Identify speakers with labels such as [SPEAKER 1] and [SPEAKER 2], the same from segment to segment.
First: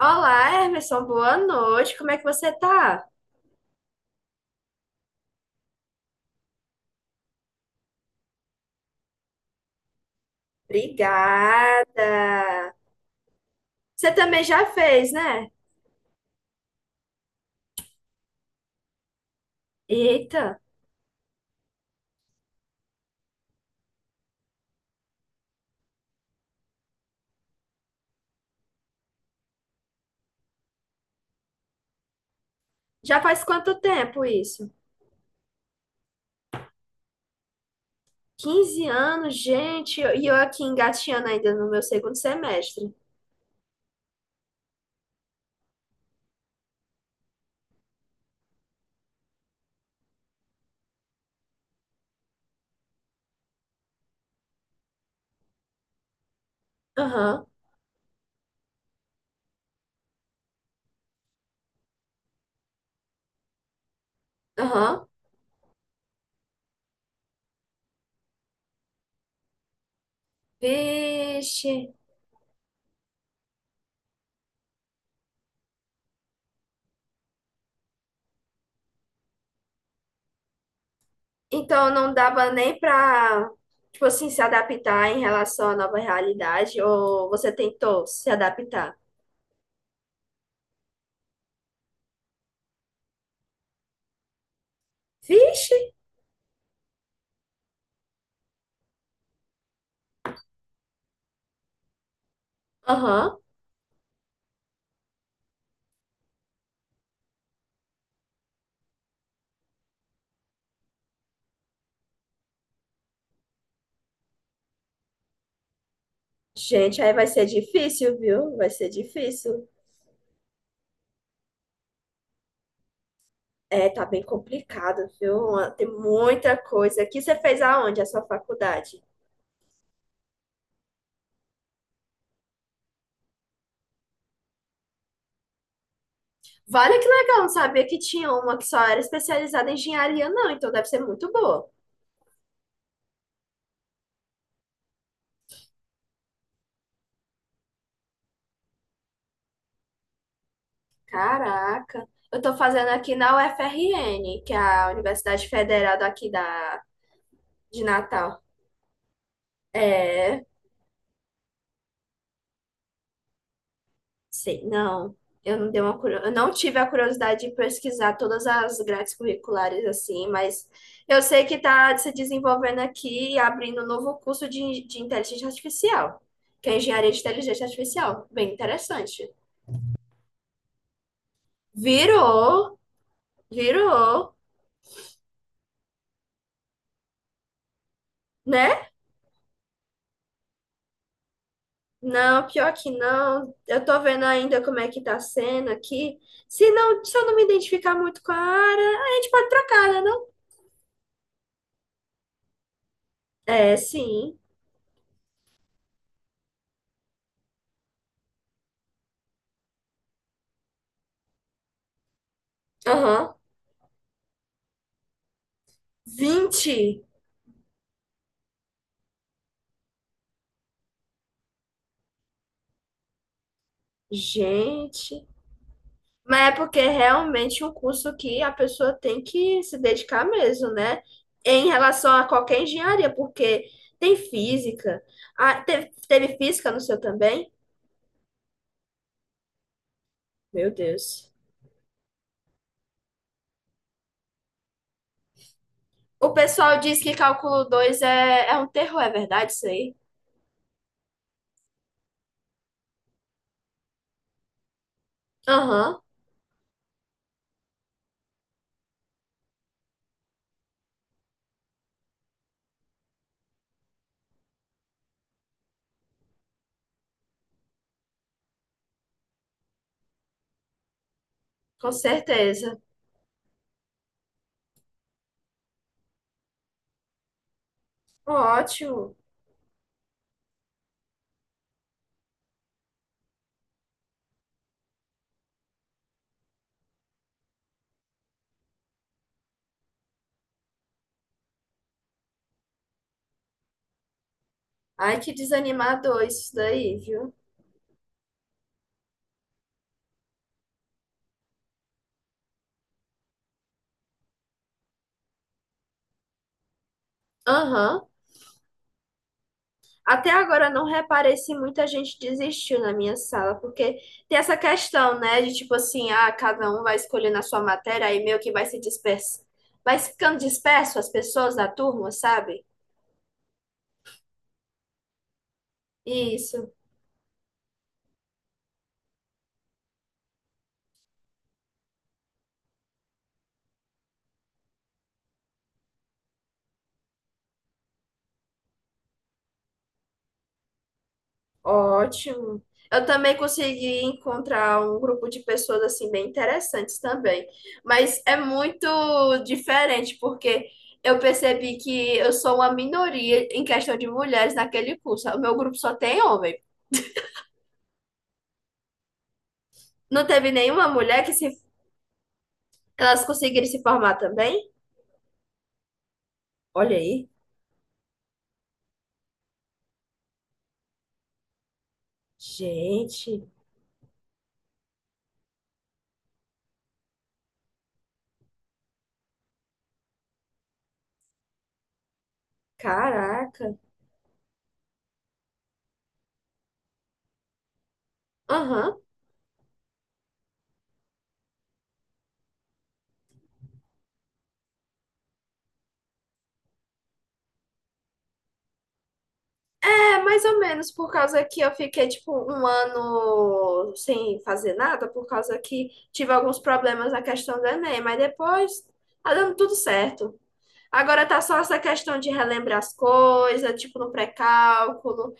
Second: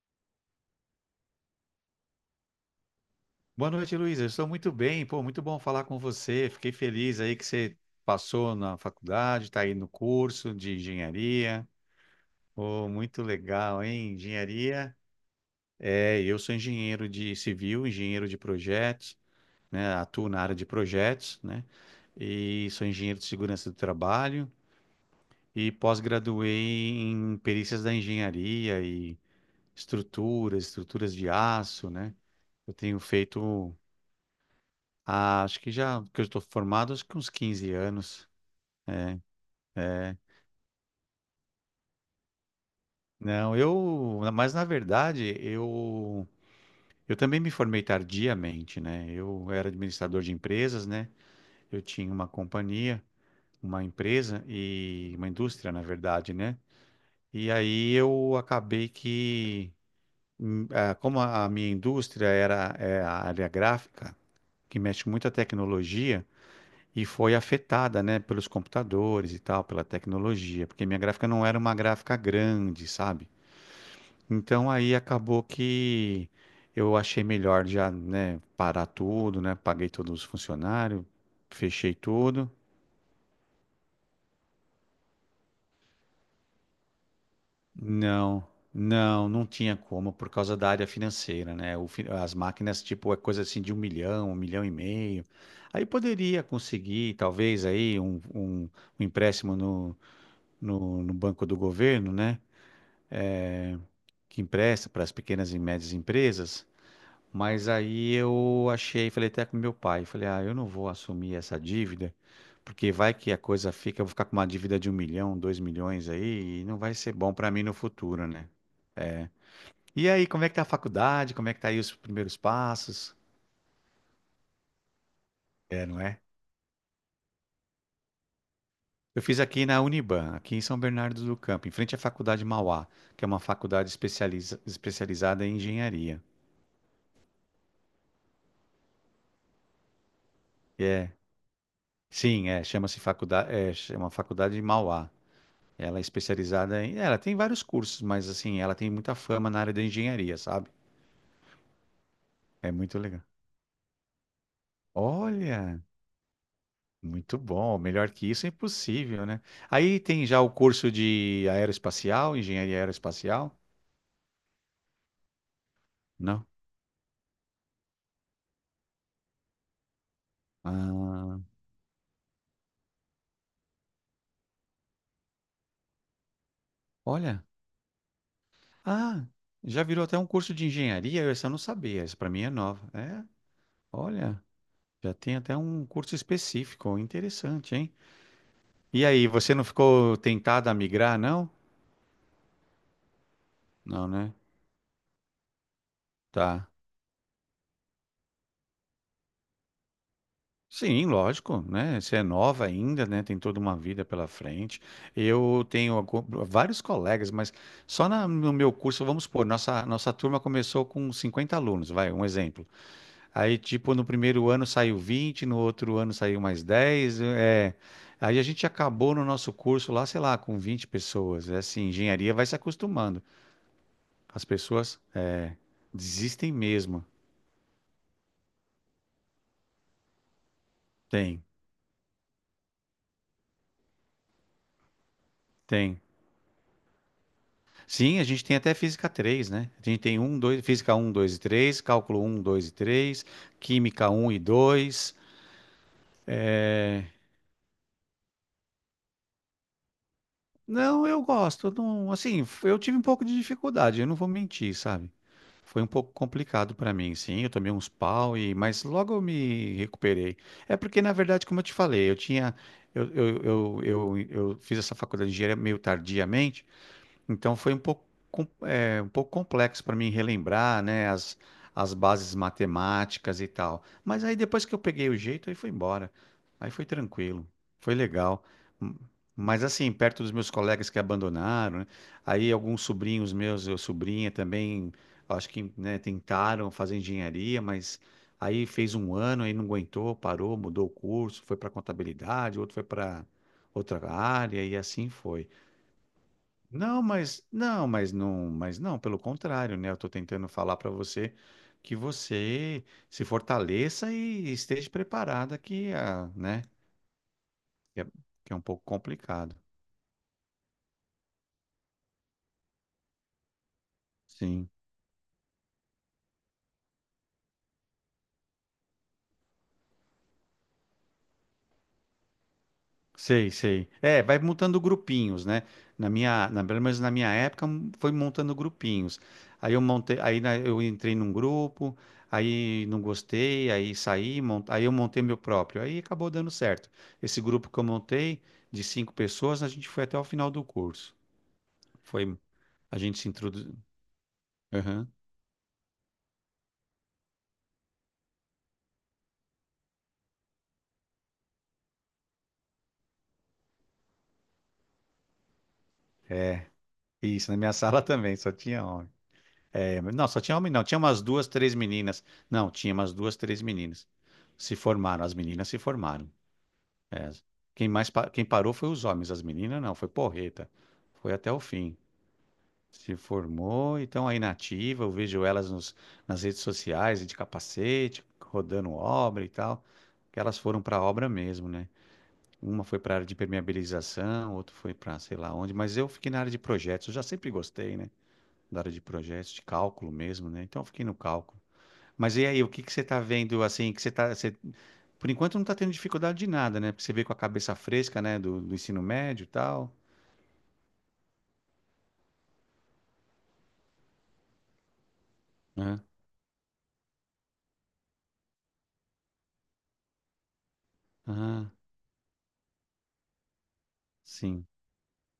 [SPEAKER 1] Olá, Emerson, boa noite. Como é que você tá?
[SPEAKER 2] Boa noite, Luiz. Eu estou muito bem. Pô, muito bom falar com você. Fiquei feliz aí que você passou na faculdade, está aí no curso de engenharia.
[SPEAKER 1] Obrigada.
[SPEAKER 2] Pô, muito legal,
[SPEAKER 1] Você
[SPEAKER 2] hein?
[SPEAKER 1] também já
[SPEAKER 2] Engenharia.
[SPEAKER 1] fez, né?
[SPEAKER 2] É, eu sou engenheiro de civil, engenheiro de projetos, né? Atuo na
[SPEAKER 1] Eita,
[SPEAKER 2] área de projetos, né? E sou engenheiro de segurança do trabalho e pós-graduei em perícias da engenharia e estruturas, estruturas de aço, né? Eu tenho
[SPEAKER 1] já
[SPEAKER 2] feito...
[SPEAKER 1] faz quanto tempo isso?
[SPEAKER 2] Ah, acho que já que eu estou formado, acho que uns 15 anos.
[SPEAKER 1] Quinze
[SPEAKER 2] É.
[SPEAKER 1] anos, gente,
[SPEAKER 2] É.
[SPEAKER 1] e eu aqui engatinhando ainda no meu segundo semestre.
[SPEAKER 2] Não, mas na verdade, eu também me formei tardiamente, né? Eu era administrador de empresas, né? Eu tinha uma companhia, uma empresa e uma indústria, na verdade, né?
[SPEAKER 1] Aham,
[SPEAKER 2] E aí eu acabei que, como a minha indústria era a área gráfica, que
[SPEAKER 1] aham.
[SPEAKER 2] mexe muito a tecnologia, e foi afetada, né, pelos computadores e tal, pela tecnologia, porque minha gráfica não era
[SPEAKER 1] Vixe.
[SPEAKER 2] uma gráfica grande, sabe? Então aí acabou que eu achei melhor já, né, parar tudo, né? Paguei todos os funcionários,
[SPEAKER 1] Então
[SPEAKER 2] fechei
[SPEAKER 1] não dava
[SPEAKER 2] tudo.
[SPEAKER 1] nem pra, tipo assim, se adaptar em relação à nova realidade, ou você tentou se
[SPEAKER 2] Não,
[SPEAKER 1] adaptar?
[SPEAKER 2] não, não tinha como por causa da área financeira, né? As máquinas, tipo, é coisa assim de um milhão e meio.
[SPEAKER 1] Vixe.
[SPEAKER 2] Aí poderia conseguir, talvez, aí um empréstimo no banco do governo, né?
[SPEAKER 1] Aham.
[SPEAKER 2] Que empresta para as pequenas e médias empresas, mas aí eu achei, falei até com meu pai, falei, ah, eu não vou assumir essa dívida, porque vai que a coisa fica, eu vou ficar com uma dívida de um milhão, dois milhões aí, e não vai
[SPEAKER 1] Gente,
[SPEAKER 2] ser
[SPEAKER 1] aí vai
[SPEAKER 2] bom
[SPEAKER 1] ser
[SPEAKER 2] para mim no
[SPEAKER 1] difícil,
[SPEAKER 2] futuro, né?
[SPEAKER 1] viu? Vai ser
[SPEAKER 2] É.
[SPEAKER 1] difícil.
[SPEAKER 2] E aí, como é que tá a faculdade? Como é que tá aí os primeiros passos?
[SPEAKER 1] É, tá bem complicado, viu? Tem
[SPEAKER 2] É, não é?
[SPEAKER 1] muita coisa. Aqui você fez aonde a sua faculdade?
[SPEAKER 2] Eu fiz aqui na Uniban, aqui em São Bernardo do Campo, em frente à Faculdade Mauá, que é uma faculdade especializada em engenharia.
[SPEAKER 1] Vale que legal, não sabia que tinha uma que só era especializada em engenharia, não, então deve ser muito boa.
[SPEAKER 2] Sim, é, chama-se faculdade, chama Faculdade de Mauá. Ela é ela tem vários cursos, mas assim, ela tem muita fama na área da engenharia, sabe?
[SPEAKER 1] Caraca. Eu tô
[SPEAKER 2] É
[SPEAKER 1] fazendo
[SPEAKER 2] muito
[SPEAKER 1] aqui
[SPEAKER 2] legal.
[SPEAKER 1] na UFRN, que é a Universidade
[SPEAKER 2] Olha,
[SPEAKER 1] Federal daqui da,
[SPEAKER 2] muito bom.
[SPEAKER 1] de
[SPEAKER 2] Melhor que
[SPEAKER 1] Natal.
[SPEAKER 2] isso é impossível, né? Aí tem já
[SPEAKER 1] É.
[SPEAKER 2] o curso de aeroespacial, engenharia aeroespacial?
[SPEAKER 1] Sei, não. Eu não dei uma, eu
[SPEAKER 2] Não.
[SPEAKER 1] não tive a curiosidade de pesquisar todas as grades curriculares assim, mas eu
[SPEAKER 2] Ah,
[SPEAKER 1] sei que está se desenvolvendo aqui e abrindo um novo curso de inteligência artificial, que é engenharia de
[SPEAKER 2] olha.
[SPEAKER 1] inteligência artificial. Bem
[SPEAKER 2] Ah,
[SPEAKER 1] interessante.
[SPEAKER 2] já virou até um curso de engenharia, eu essa eu não sabia. Essa para mim é
[SPEAKER 1] Virou,
[SPEAKER 2] nova. É,
[SPEAKER 1] virou,
[SPEAKER 2] olha, já tem até um curso específico, interessante, hein?
[SPEAKER 1] né?
[SPEAKER 2] E aí, você não ficou tentada a migrar, não?
[SPEAKER 1] Não, pior que não. Eu tô
[SPEAKER 2] Não,
[SPEAKER 1] vendo
[SPEAKER 2] né?
[SPEAKER 1] ainda como é que tá sendo aqui. Se
[SPEAKER 2] Tá.
[SPEAKER 1] não, se eu não me identificar muito com a área, a gente pode trocar, né, não?
[SPEAKER 2] Sim, lógico, né? Você é nova ainda, né? Tem toda
[SPEAKER 1] É,
[SPEAKER 2] uma vida pela
[SPEAKER 1] sim.
[SPEAKER 2] frente. Eu tenho algu- Vários colegas, mas só no meu curso, vamos supor, nossa, nossa turma começou com 50 alunos, vai, um exemplo.
[SPEAKER 1] Aham.
[SPEAKER 2] Aí, tipo, no primeiro ano saiu vinte, no outro ano saiu mais
[SPEAKER 1] 20.
[SPEAKER 2] dez, aí a gente acabou no nosso curso lá, sei lá, com 20 pessoas. É assim, engenharia vai se acostumando. As pessoas
[SPEAKER 1] Gente,
[SPEAKER 2] desistem
[SPEAKER 1] mas é porque realmente
[SPEAKER 2] mesmo.
[SPEAKER 1] é realmente um curso que a pessoa tem que se dedicar mesmo, né?
[SPEAKER 2] Tem.
[SPEAKER 1] Em relação a qualquer engenharia, porque tem física. Ah, teve,
[SPEAKER 2] Tem.
[SPEAKER 1] teve física no seu também?
[SPEAKER 2] Sim, a gente tem até física três, né? A gente tem um, dois,
[SPEAKER 1] Meu
[SPEAKER 2] física um,
[SPEAKER 1] Deus.
[SPEAKER 2] 2 e 3, cálculo um, 2 e 3, química um e dois.
[SPEAKER 1] O pessoal diz que cálculo 2 é um terror, é verdade isso aí?
[SPEAKER 2] Não, eu gosto. Eu Não, assim, eu tive um pouco de dificuldade, eu não vou mentir, sabe? Foi um
[SPEAKER 1] Aham,
[SPEAKER 2] pouco complicado para mim, sim. Eu tomei uns pau e, mas logo eu me recuperei. É porque, na verdade, como eu te falei, eu, eu, eu, eu, eu fiz essa faculdade de engenharia meio tardiamente. Então foi um pouco, um pouco complexo para mim relembrar, né,
[SPEAKER 1] com
[SPEAKER 2] as bases
[SPEAKER 1] certeza.
[SPEAKER 2] matemáticas e tal. Mas aí depois que eu peguei o jeito, aí foi embora. Aí foi tranquilo, foi legal. M-
[SPEAKER 1] Ótimo.
[SPEAKER 2] Mas assim, perto dos meus colegas que abandonaram, né, aí alguns sobrinhos meus, eu sobrinha também, acho que, né, tentaram fazer engenharia, mas aí fez um ano, aí não aguentou, parou, mudou o curso, foi para contabilidade, outro foi para outra área e assim
[SPEAKER 1] Ai, que
[SPEAKER 2] foi.
[SPEAKER 1] desanimador isso daí,
[SPEAKER 2] Não,
[SPEAKER 1] viu?
[SPEAKER 2] mas não, mas não, mas não, pelo contrário, né? Eu tô tentando falar para você que você se fortaleça e esteja preparada que, ah, né, que é,
[SPEAKER 1] Aham.
[SPEAKER 2] que é um pouco complicado.
[SPEAKER 1] Até agora eu não reparei se muita gente desistiu na minha sala, porque tem essa
[SPEAKER 2] Sim.
[SPEAKER 1] questão, né, de tipo assim, ah, cada um vai escolhendo a sua matéria, aí meio que vai se disperso, vai ficando disperso as pessoas da turma, sabe?
[SPEAKER 2] Sei, sei. É, vai montando grupinhos, né?
[SPEAKER 1] Isso,
[SPEAKER 2] Pelo menos na minha época, foi montando grupinhos. Aí eu montei, eu entrei num grupo, aí não gostei, aí saí, aí eu montei meu próprio. Aí acabou dando certo. Esse grupo que eu montei, de cinco pessoas, a gente foi até o final do curso. Foi,
[SPEAKER 1] ótimo.
[SPEAKER 2] a
[SPEAKER 1] Eu
[SPEAKER 2] gente se
[SPEAKER 1] também
[SPEAKER 2] introduziu.
[SPEAKER 1] consegui encontrar um
[SPEAKER 2] Aham.
[SPEAKER 1] grupo de pessoas assim bem interessantes também, mas é muito diferente porque eu percebi que eu sou uma minoria em questão de mulheres naquele curso. O meu grupo só tem homens.
[SPEAKER 2] Isso, na minha sala também, só tinha homem. É, mas
[SPEAKER 1] Não
[SPEAKER 2] não, só
[SPEAKER 1] teve
[SPEAKER 2] tinha homem, não.
[SPEAKER 1] nenhuma
[SPEAKER 2] Tinha umas
[SPEAKER 1] mulher que
[SPEAKER 2] duas,
[SPEAKER 1] se,
[SPEAKER 2] três meninas. Não, tinha umas
[SPEAKER 1] elas
[SPEAKER 2] duas, três
[SPEAKER 1] conseguiram se
[SPEAKER 2] meninas.
[SPEAKER 1] formar também?
[SPEAKER 2] Se formaram, as meninas se formaram.
[SPEAKER 1] Olha aí.
[SPEAKER 2] É. Quem parou foi os homens, as meninas não, foi porreta. Foi até o fim. Se
[SPEAKER 1] Gente,
[SPEAKER 2] formou e estão aí na ativa. Eu vejo elas nas redes sociais de capacete, rodando obra e tal. Que elas foram para a obra mesmo, né? Uma foi para a área de
[SPEAKER 1] caraca.
[SPEAKER 2] permeabilização, outra foi para sei lá onde, mas eu fiquei na área de projetos. Eu já sempre gostei, né? Da área de
[SPEAKER 1] Aham.
[SPEAKER 2] projetos, de cálculo mesmo, né? Então eu fiquei no cálculo. Mas e aí, o que que você está vendo assim, que você tá, você por enquanto não está tendo dificuldade de nada, né? Porque você veio com a cabeça fresca, né? Do ensino médio e tal.
[SPEAKER 1] É, mais ou menos, por causa que eu fiquei, tipo, um ano sem fazer nada, por causa que
[SPEAKER 2] Aham,
[SPEAKER 1] tive alguns problemas na questão do Enem, mas depois tá dando tudo certo. Agora tá só
[SPEAKER 2] aham,
[SPEAKER 1] essa questão de relembrar as coisas, tipo, no
[SPEAKER 2] sim,
[SPEAKER 1] pré-cálculo,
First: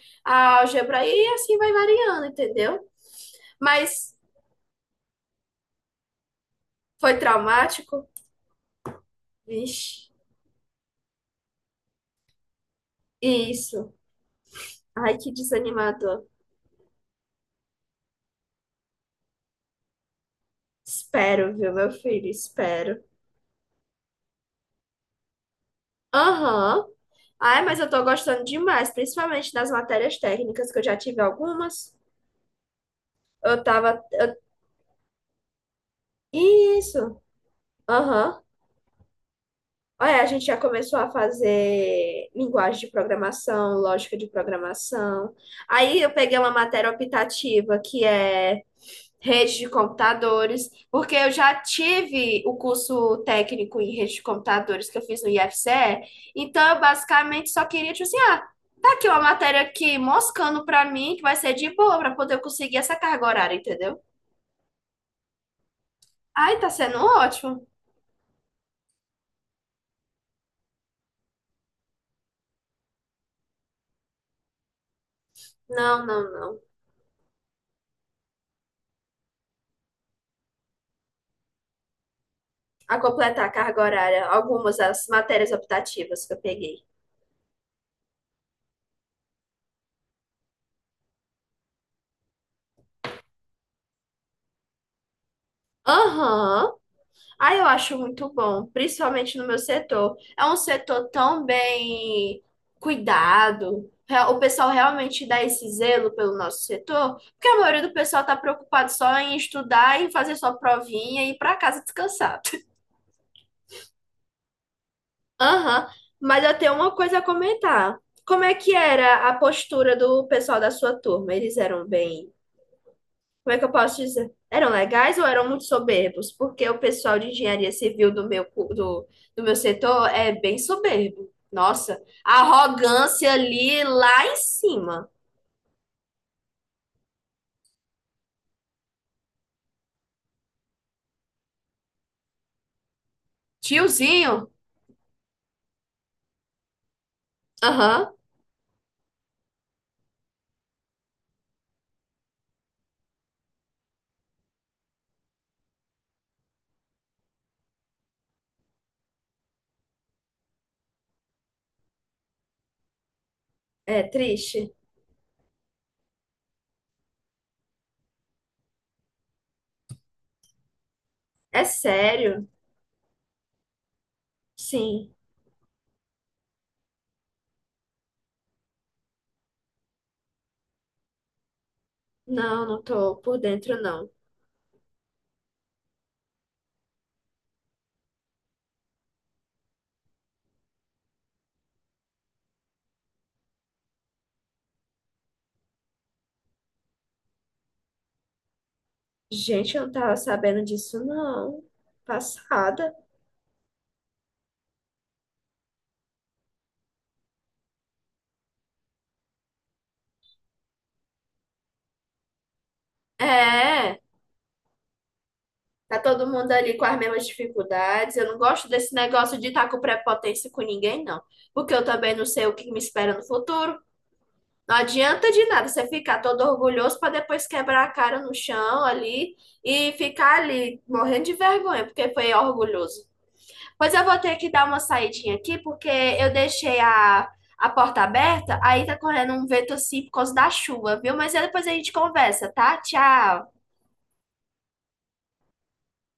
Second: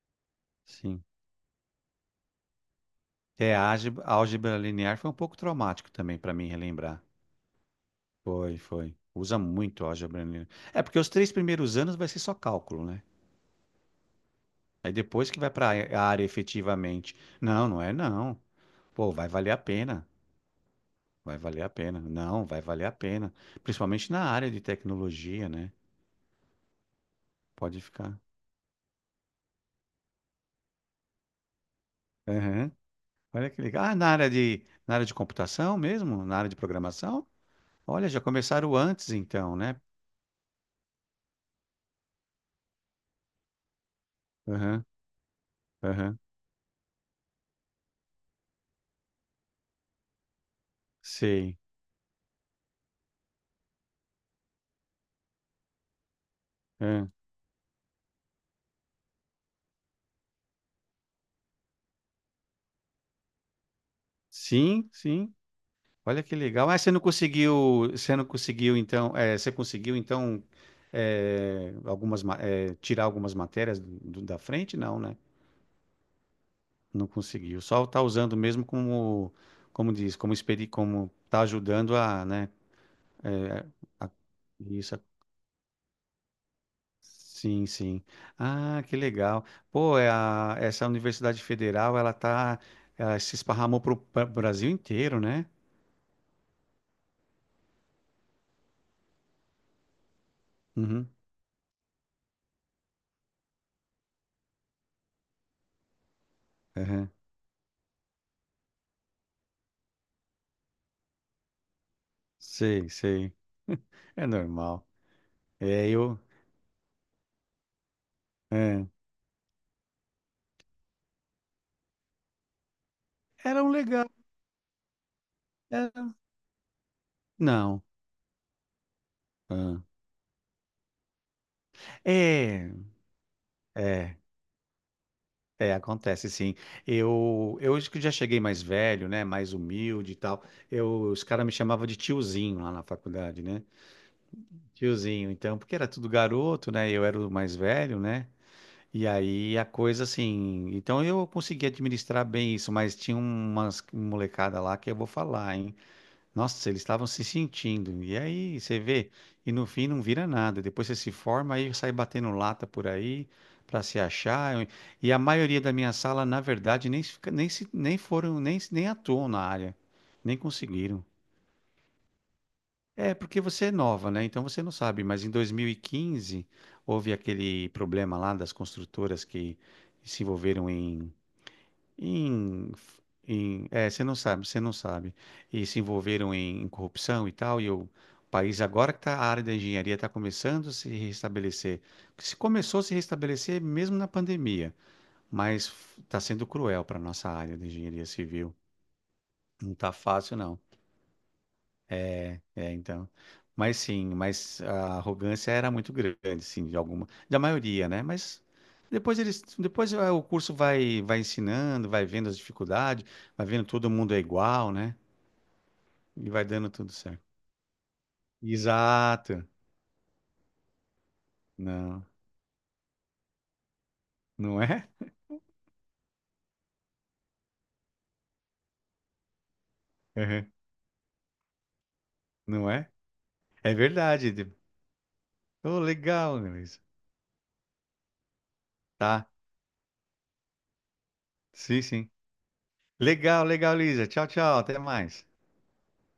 [SPEAKER 2] sim.
[SPEAKER 1] álgebra, e assim vai variando, entendeu?
[SPEAKER 2] É, a
[SPEAKER 1] Mas
[SPEAKER 2] álgebra linear foi um pouco traumático também para mim relembrar.
[SPEAKER 1] foi traumático?
[SPEAKER 2] Foi, foi. Usa muito a
[SPEAKER 1] Vixe,
[SPEAKER 2] álgebra linear. É porque os três primeiros anos vai ser só cálculo, né?
[SPEAKER 1] isso.
[SPEAKER 2] Aí
[SPEAKER 1] Ai,
[SPEAKER 2] depois
[SPEAKER 1] que
[SPEAKER 2] que vai para a área
[SPEAKER 1] desanimador.
[SPEAKER 2] efetivamente. Não, não é não. Pô, vai valer a pena. Vai
[SPEAKER 1] Espero,
[SPEAKER 2] valer a
[SPEAKER 1] viu, meu
[SPEAKER 2] pena.
[SPEAKER 1] filho?
[SPEAKER 2] Não, vai valer a
[SPEAKER 1] Espero.
[SPEAKER 2] pena. Principalmente na área de tecnologia, né?
[SPEAKER 1] Aham. Ai, mas
[SPEAKER 2] Pode
[SPEAKER 1] eu tô
[SPEAKER 2] ficar.
[SPEAKER 1] gostando demais, principalmente das matérias técnicas, que eu já tive algumas.
[SPEAKER 2] Olha que
[SPEAKER 1] Eu
[SPEAKER 2] legal. Ah,
[SPEAKER 1] tava. eu-
[SPEAKER 2] na área de computação mesmo? Na área de
[SPEAKER 1] Isso.
[SPEAKER 2] programação? Olha, já
[SPEAKER 1] Aham.
[SPEAKER 2] começaram antes então, né?
[SPEAKER 1] Ah, é, a gente já começou a fazer linguagem de programação, lógica de
[SPEAKER 2] Aham,
[SPEAKER 1] programação. Aí eu
[SPEAKER 2] aham,
[SPEAKER 1] peguei uma matéria optativa que é rede de computadores, porque eu já
[SPEAKER 2] sei.
[SPEAKER 1] tive o curso técnico em rede de computadores que eu fiz no IFCE, então eu
[SPEAKER 2] Ah,
[SPEAKER 1] basicamente só queria, tipo assim, ah, tá aqui uma matéria aqui moscando pra mim, que vai ser de boa pra poder eu conseguir essa carga horária, entendeu?
[SPEAKER 2] sim, sim. Olha que
[SPEAKER 1] Ai,
[SPEAKER 2] legal.
[SPEAKER 1] tá
[SPEAKER 2] Mas
[SPEAKER 1] sendo ótimo.
[SPEAKER 2] você não conseguiu então, você conseguiu então tirar algumas matérias da frente? Não, né?
[SPEAKER 1] Não, não, não.
[SPEAKER 2] Não conseguiu. Só está usando mesmo como diz, como está ajudando a, né,
[SPEAKER 1] A completar a carga
[SPEAKER 2] a,
[SPEAKER 1] horária algumas
[SPEAKER 2] isso,
[SPEAKER 1] das matérias optativas que eu peguei.
[SPEAKER 2] sim, sim. Ah, que legal. Pô, essa Universidade Federal, ela tá, ela se esparramou pro Brasil inteiro, né?
[SPEAKER 1] Aham. Aí eu acho muito bom, principalmente no meu setor. É um setor
[SPEAKER 2] Uhum,
[SPEAKER 1] tão bem cuidado. O pessoal realmente dá esse zelo pelo nosso
[SPEAKER 2] uhum.
[SPEAKER 1] setor, porque a maioria do pessoal está preocupado só em estudar, em fazer sua provinha e ir para casa descansar.
[SPEAKER 2] Sei, sei. É normal.
[SPEAKER 1] Aham.
[SPEAKER 2] É, eu.
[SPEAKER 1] Mas eu tenho uma coisa a comentar. Como é que
[SPEAKER 2] É.
[SPEAKER 1] era a postura do pessoal da sua turma? Eles eram bem como é
[SPEAKER 2] Era
[SPEAKER 1] que eu
[SPEAKER 2] um
[SPEAKER 1] posso
[SPEAKER 2] legal.
[SPEAKER 1] dizer? Eram legais ou eram muito
[SPEAKER 2] era-
[SPEAKER 1] soberbos? Porque o pessoal de engenharia
[SPEAKER 2] Não.
[SPEAKER 1] civil do do meu
[SPEAKER 2] Ah.
[SPEAKER 1] setor é bem soberbo. Nossa, a
[SPEAKER 2] É,
[SPEAKER 1] arrogância ali
[SPEAKER 2] é,
[SPEAKER 1] lá em cima.
[SPEAKER 2] é, acontece sim. Eu acho que já cheguei mais velho, né? Mais humilde e tal. Eu, os caras me chamavam de tiozinho lá na faculdade, né?
[SPEAKER 1] Tiozinho?
[SPEAKER 2] Tiozinho, então, porque era tudo garoto, né? Eu era o mais velho,
[SPEAKER 1] Aham.
[SPEAKER 2] né? E aí a coisa assim. Então eu consegui administrar bem isso, mas tinha umas molecada lá que eu vou falar, hein? Nossa, eles estavam se sentindo. E aí você vê, e no fim não vira nada. Depois você se forma, aí sai batendo lata por aí pra se
[SPEAKER 1] É triste.
[SPEAKER 2] achar. E a maioria da minha sala, na verdade, nem foram, nem atuam na área, nem conseguiram.
[SPEAKER 1] É sério?
[SPEAKER 2] É, porque você é nova, né? Então você não sabe,
[SPEAKER 1] Sim.
[SPEAKER 2] mas em 2015 houve aquele problema lá das construtoras que se envolveram
[SPEAKER 1] Não,
[SPEAKER 2] em,
[SPEAKER 1] não tô por dentro, não.
[SPEAKER 2] você não sabe, e se envolveram em, em corrupção e tal, e o país agora que tá, a área da engenharia está começando a se restabelecer. Porque se começou a se restabelecer mesmo na pandemia, mas está sendo cruel para a nossa área da engenharia civil, não
[SPEAKER 1] Gente, eu não
[SPEAKER 2] está
[SPEAKER 1] tava
[SPEAKER 2] fácil não.
[SPEAKER 1] sabendo disso, não.
[SPEAKER 2] É,
[SPEAKER 1] Passada.
[SPEAKER 2] então. Mas sim, mas a arrogância era muito grande, sim, de alguma, da maioria, né? Mas depois eles, depois ah, o curso vai, vai ensinando, vai vendo as dificuldades, vai vendo todo
[SPEAKER 1] É.
[SPEAKER 2] mundo é igual, né?
[SPEAKER 1] Tá todo
[SPEAKER 2] E vai
[SPEAKER 1] mundo
[SPEAKER 2] dando
[SPEAKER 1] ali com
[SPEAKER 2] tudo
[SPEAKER 1] as
[SPEAKER 2] certo.
[SPEAKER 1] mesmas dificuldades. Eu não gosto desse negócio
[SPEAKER 2] Exato.
[SPEAKER 1] de estar com prepotência com ninguém, não. Porque eu
[SPEAKER 2] Não,
[SPEAKER 1] também não sei o que me espera no futuro.
[SPEAKER 2] não
[SPEAKER 1] Não
[SPEAKER 2] é?
[SPEAKER 1] adianta de nada você ficar todo orgulhoso para depois quebrar a cara no chão ali e ficar
[SPEAKER 2] Uhum.
[SPEAKER 1] ali morrendo de vergonha, porque foi
[SPEAKER 2] Não é?
[SPEAKER 1] orgulhoso.
[SPEAKER 2] É
[SPEAKER 1] Pois eu vou
[SPEAKER 2] verdade.
[SPEAKER 1] ter que
[SPEAKER 2] De-
[SPEAKER 1] dar uma saidinha aqui,
[SPEAKER 2] Oh,
[SPEAKER 1] porque eu
[SPEAKER 2] legal,
[SPEAKER 1] deixei
[SPEAKER 2] Luísa.
[SPEAKER 1] a porta aberta, aí tá
[SPEAKER 2] Tá.
[SPEAKER 1] correndo um vento assim por causa da chuva, viu? Mas aí depois a
[SPEAKER 2] Sim,
[SPEAKER 1] gente
[SPEAKER 2] sim.
[SPEAKER 1] conversa, tá?
[SPEAKER 2] Legal,
[SPEAKER 1] Tchau!
[SPEAKER 2] legal, Luísa. Tchau, tchau. Até mais.